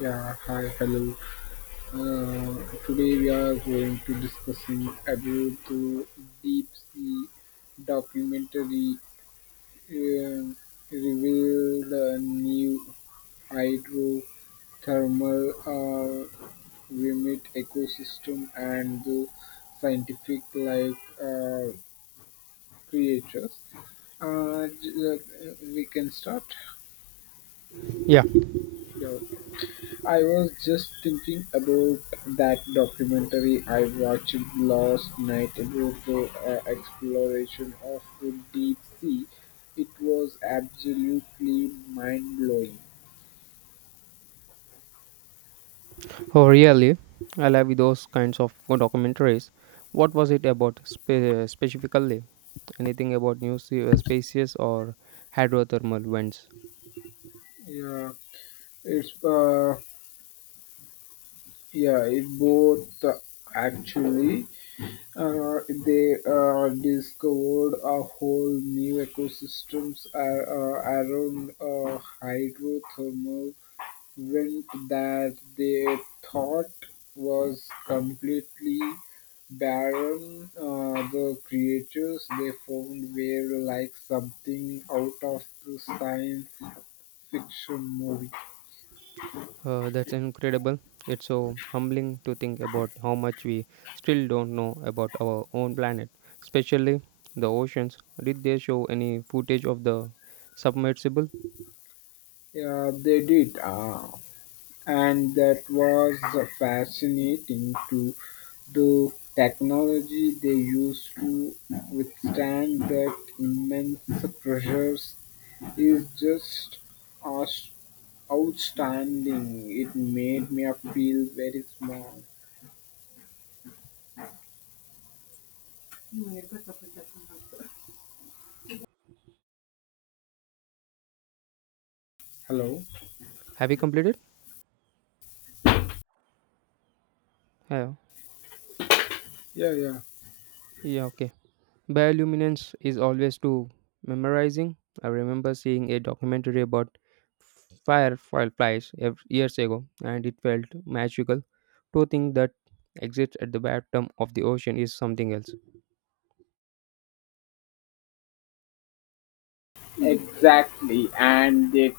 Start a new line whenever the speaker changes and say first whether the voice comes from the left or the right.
left: Yeah, hi, hello. Uh, Today we are going to discussing about the deep sea documentary, uh, reveal the new hydrothermal, uh, remit ecosystem and the scientific like creatures. We can start.
right: Yeah,
left: Yeah. I was just thinking about that documentary I watched last night about the exploration of the deep sea. It was absolutely mind blowing.
right: oh, really. I love those kinds of documentaries. What was it about specifically? Anything about new spaces or hydrothermal vents?
left: Yeah, it's uh, yeah, it both, actually they discovered a whole new ecosystems around hydrothermal wind that they thought was completely barren. The creatures they found were like something out of the science fiction movie.
right: That's incredible. It's so humbling to think about how much we still don't know about our own planet, especially the oceans. Did they show any footage of the submersible?
left: Yeah, they did. And that was fascinating to the technology they used to withstand that immense pressures is just aus- outstanding. It made me feel very small. Hello?
right: Have you completed? Yeah.
left: Yeah, yeah.
right: Yeah. Okay. Bioluminance is always too memorizing. I remember seeing a documentary about fireflies years ago, and it felt magical. To think that exists at the bottom of the ocean is something else.
left: Exactly, and they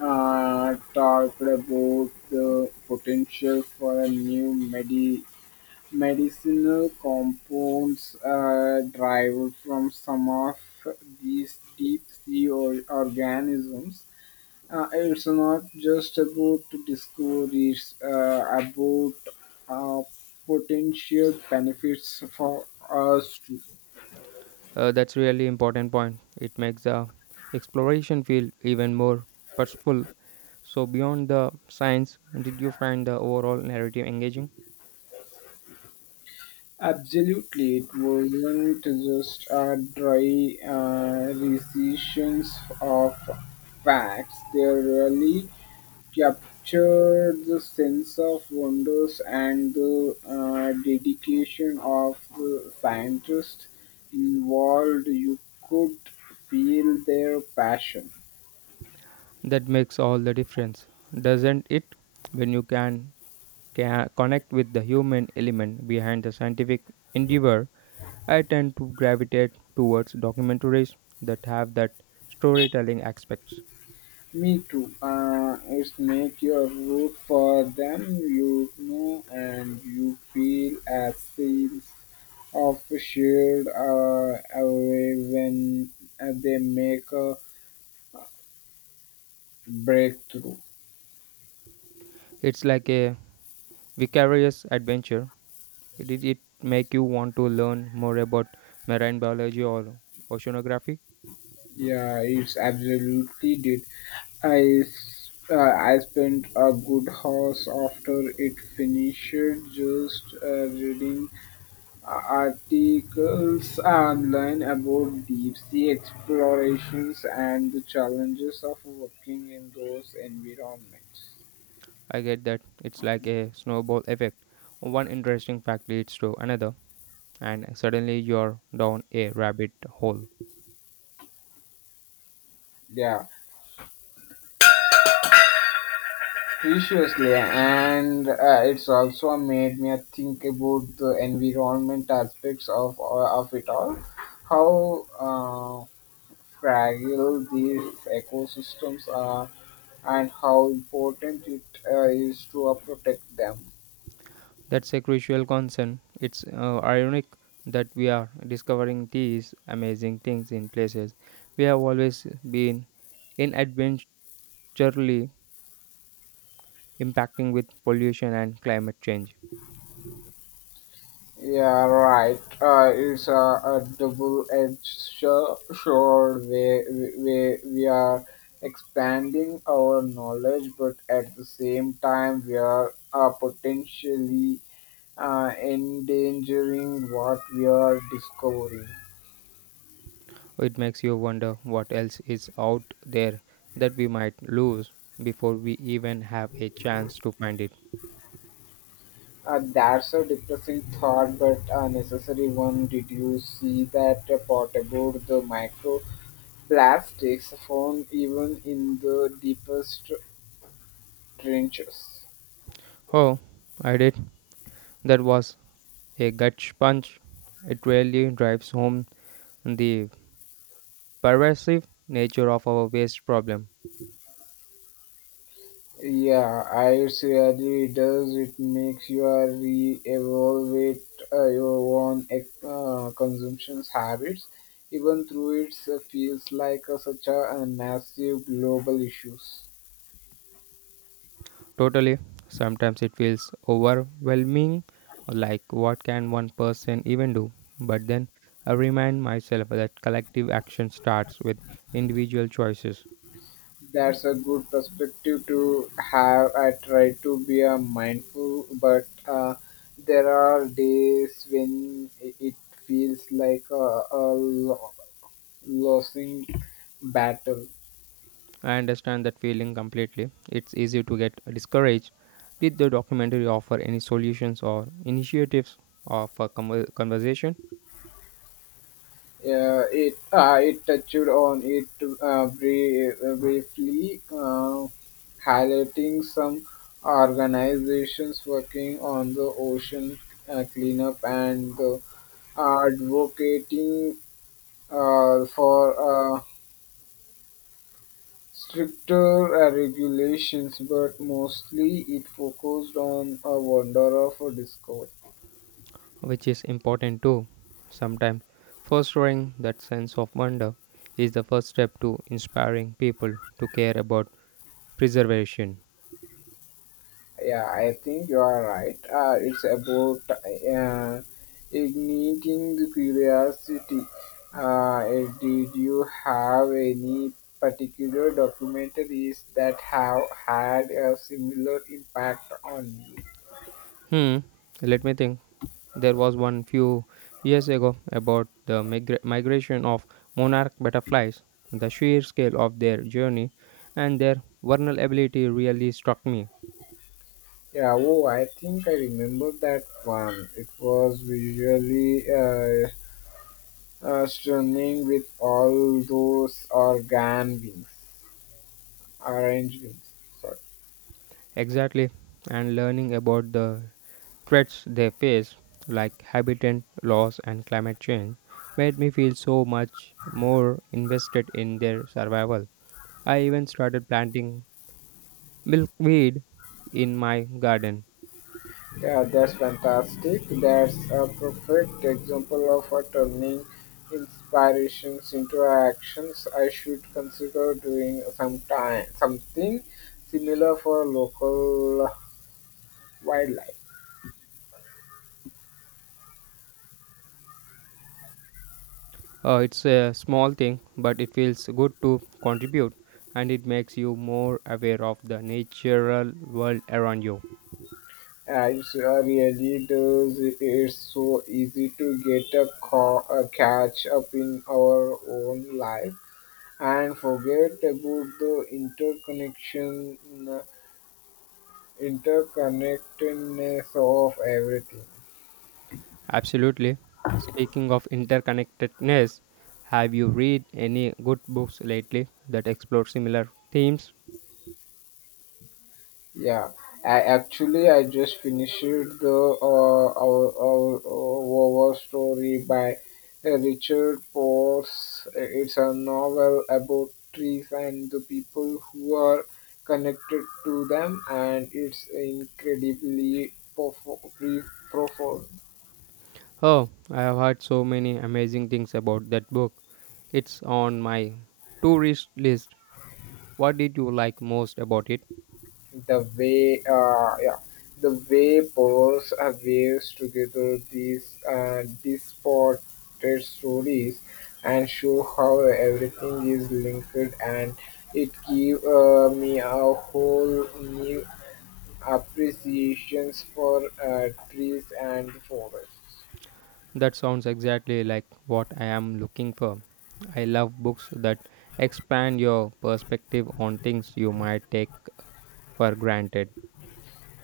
left: talked about the potential for a new medicinal compounds derived from some of these deep sea organisms. It's not just about discourse, it's, about uh, potential benefits for us too.
right: That's really important point. It makes the exploration feel even more purposeful. So beyond the science, did you find the overall narrative engaging?
left: Absolutely, it wasn't just a dry recitation of facts. They really captured the sense of wonders and the dedication of the scientists involved. You could feel their passion.
right: That makes all the difference, doesn't it? When you can connect with the human element behind the scientific endeavor, I tend to gravitate towards documentaries that have that storytelling aspects.
left: Me too. It's make your root for them, you know, and you feel a sense of shared away when they make a breakthrough.
right: It's like a vicarious adventure. Did it make you want to learn more about marine biology or oceanography?
left: Yeah, it's absolutely did I spent a good hours after it finished just reading articles online about deep sea explorations and the challenges of working in those environments.
right: I get that it's like a snowball effect. One interesting fact leads to another, and suddenly you're down a rabbit hole.
left: Yeah, preciously, and it's also made me think about the environment aspects of it all, how, uh, fragile these ecosystems are and how important it is to protect them.
right: That's a crucial concern. It's ironic that we are discovering these amazing things in places we have always been inadvertently impacting with pollution and climate change.
left: Yeah, right. It's a double-edged sword where we are expanding our knowledge, but at the same time, we are potentially endangering what we are discovering.
right: It makes you wonder what else is out there that we might lose before we even have a chance to find it.
left: That's a depressing thought, but a necessary one. Did you see that part about the micro plastics takes phone even in the deepest trenches.
right: Oh, I did. That was a gut punch. It really drives home the pervasive nature of our waste problem.
left: Yeah, I really does. It makes you re-evaluate your own consumption habits, even through it feels like such a massive global issues.
right: Totally. Sometimes it feels overwhelming, like what can one person even do? But then I remind myself that collective action starts with individual choices.
left: That's a good perspective to have. I try to be a mindful, but there are days when it feels like a losing battle.
right: I understand that feeling completely. It's easy to get discouraged. Did the documentary offer any solutions or initiatives of a conversation?
left: Yeah, it touched on it briefly, highlighting some organizations working on the ocean cleanup and the advocating for stricter regulations, but mostly it focused on a wonder of a discovery.
right: Which is important too. Sometimes fostering that sense of wonder is the first step to inspiring people to care about preservation.
left: Yeah, I think you are right. It's about igniting the curiosity. Did you have any particular documentaries that have had a similar impact on you?
right: Hmm, let me think. There was one few years ago about the migration of monarch butterflies. The sheer scale of their journey and their vulnerability really struck me.
left: Yeah, oh, I think I remember that one. It was visually stunning with all those organ wings, orange wings. Sorry.
right: Exactly, and learning about the threats they face, like habitat loss and climate change, made me feel so much more invested in their survival. I even started planting milkweed in my garden.
left: Yeah, that's fantastic. That's a perfect example of a turning inspirations into actions. I should consider doing some time, something similar for local wildlife.
right: It's a small thing, but it feels good to contribute and it makes you more aware of the natural world around you.
left: It really does. It's so easy to get a catch up in our own life and forget about the interconnection interconnectedness of everything.
right: Absolutely. Speaking of interconnectedness, have you read any good books lately that explore similar themes?
left: Yeah, I actually I just finished the our story by Richard Porse. It's a novel about trees and the people who are connected to them and it's incredibly profound.
right: Oh, I have heard so many amazing things about that book. It's on my tourist list. What did you like most about it?
left: The way the way poets weaves together these disparate stories and show how everything is linked and it give me a whole new appreciations for trees and forests.
right: That sounds exactly like what I am looking for. I love books that expand your perspective on things you might take for granted.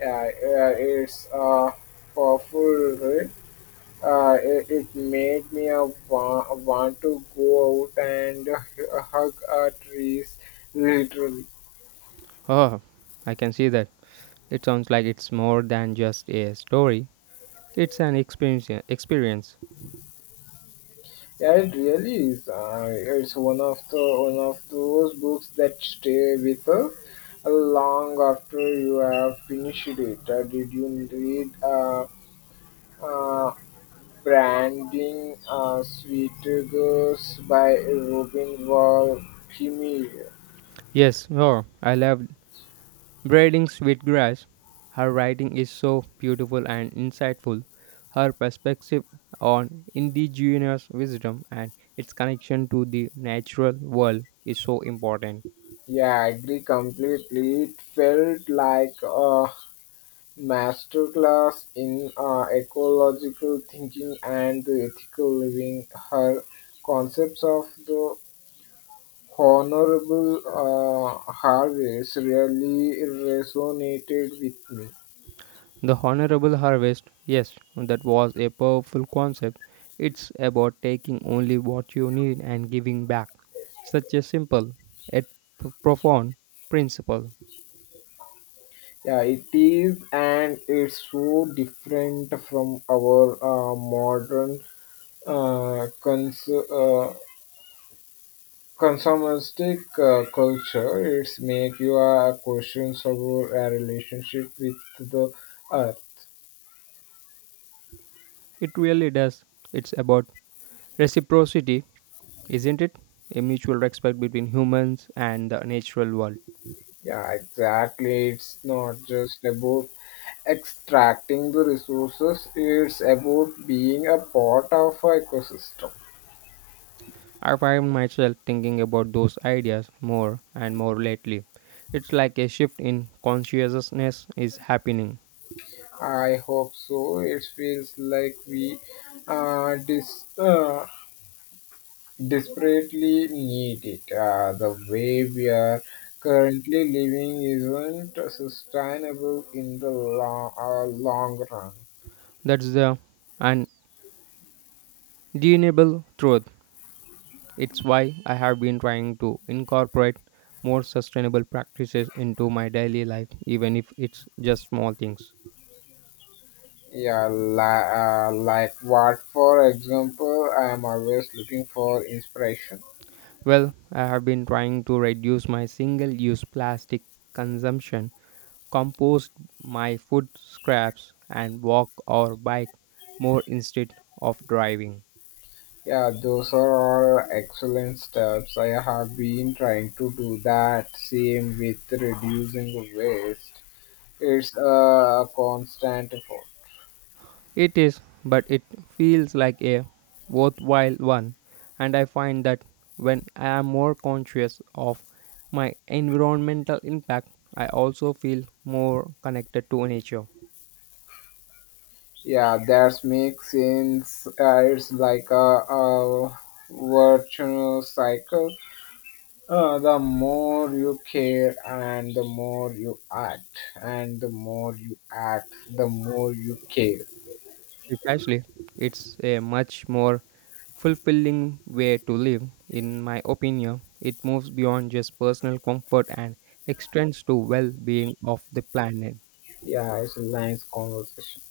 left: Yeah, it's a powerful. It made me want to go out and hug trees, literally.
right: Oh, I can see that. It sounds like it's more than just a story. It's an experience. Experience.
left: Yeah, it really is. It's one of those books that stay with us long after you have finished it. Did you read uh, Branding Sweet Girls by Robin Wall Kimmerer?
right: Yes. Oh, I love Braiding Sweetgrass, her writing is so beautiful and insightful. Her perspective on indigenous wisdom and its connection to the natural world is so important.
left: Yeah, I agree completely. It felt like a masterclass in ecological thinking and the ethical living. Her concepts of the honorable harvest really resonated with me.
right: The honorable harvest, yes, that was a powerful concept. It's about taking only what you need and giving back. Such a simple yet profound principle.
left: Yeah, it is, and it's so different from our modern uh, cons- uh, consumeristic culture. It's make you questions about a relationship with the earth.
right: It really does. It's about reciprocity. Isn't it? A mutual respect between humans and the natural world.
left: Yeah, exactly. It's not just about extracting the resources, it's about being a part of our ecosystem.
right: I find myself thinking about those ideas more and more lately. It's like a shift in consciousness is happening.
left: I hope so. It feels like we uh, dis- uh, desperately need it. The way we are currently living isn't sustainable in the long run.
right: That's the undeniable truth. It's why I have been trying to incorporate more sustainable practices into my daily life, even if it's just small things.
left: Yeah, like what, for example, I am always looking for inspiration.
right: Well, I have been trying to reduce my single use plastic consumption, compost my food scraps and walk or bike more instead of driving.
left: Yeah, those are all excellent steps. I have been trying to do that same with reducing waste. It's a constant effort.
right: It is, but it feels like a worthwhile one, and I find that when I am more conscious of my environmental impact, I also feel more connected to nature.
left: Yeah, that makes sense. It's like a virtuous cycle. The more you care and the more you act, and the more you act, the more you care.
right: Precisely. It's a much more fulfilling way to live. In my opinion, it moves beyond just personal comfort and extends to well being of the planet.
left: Yeah, it's a nice conversation.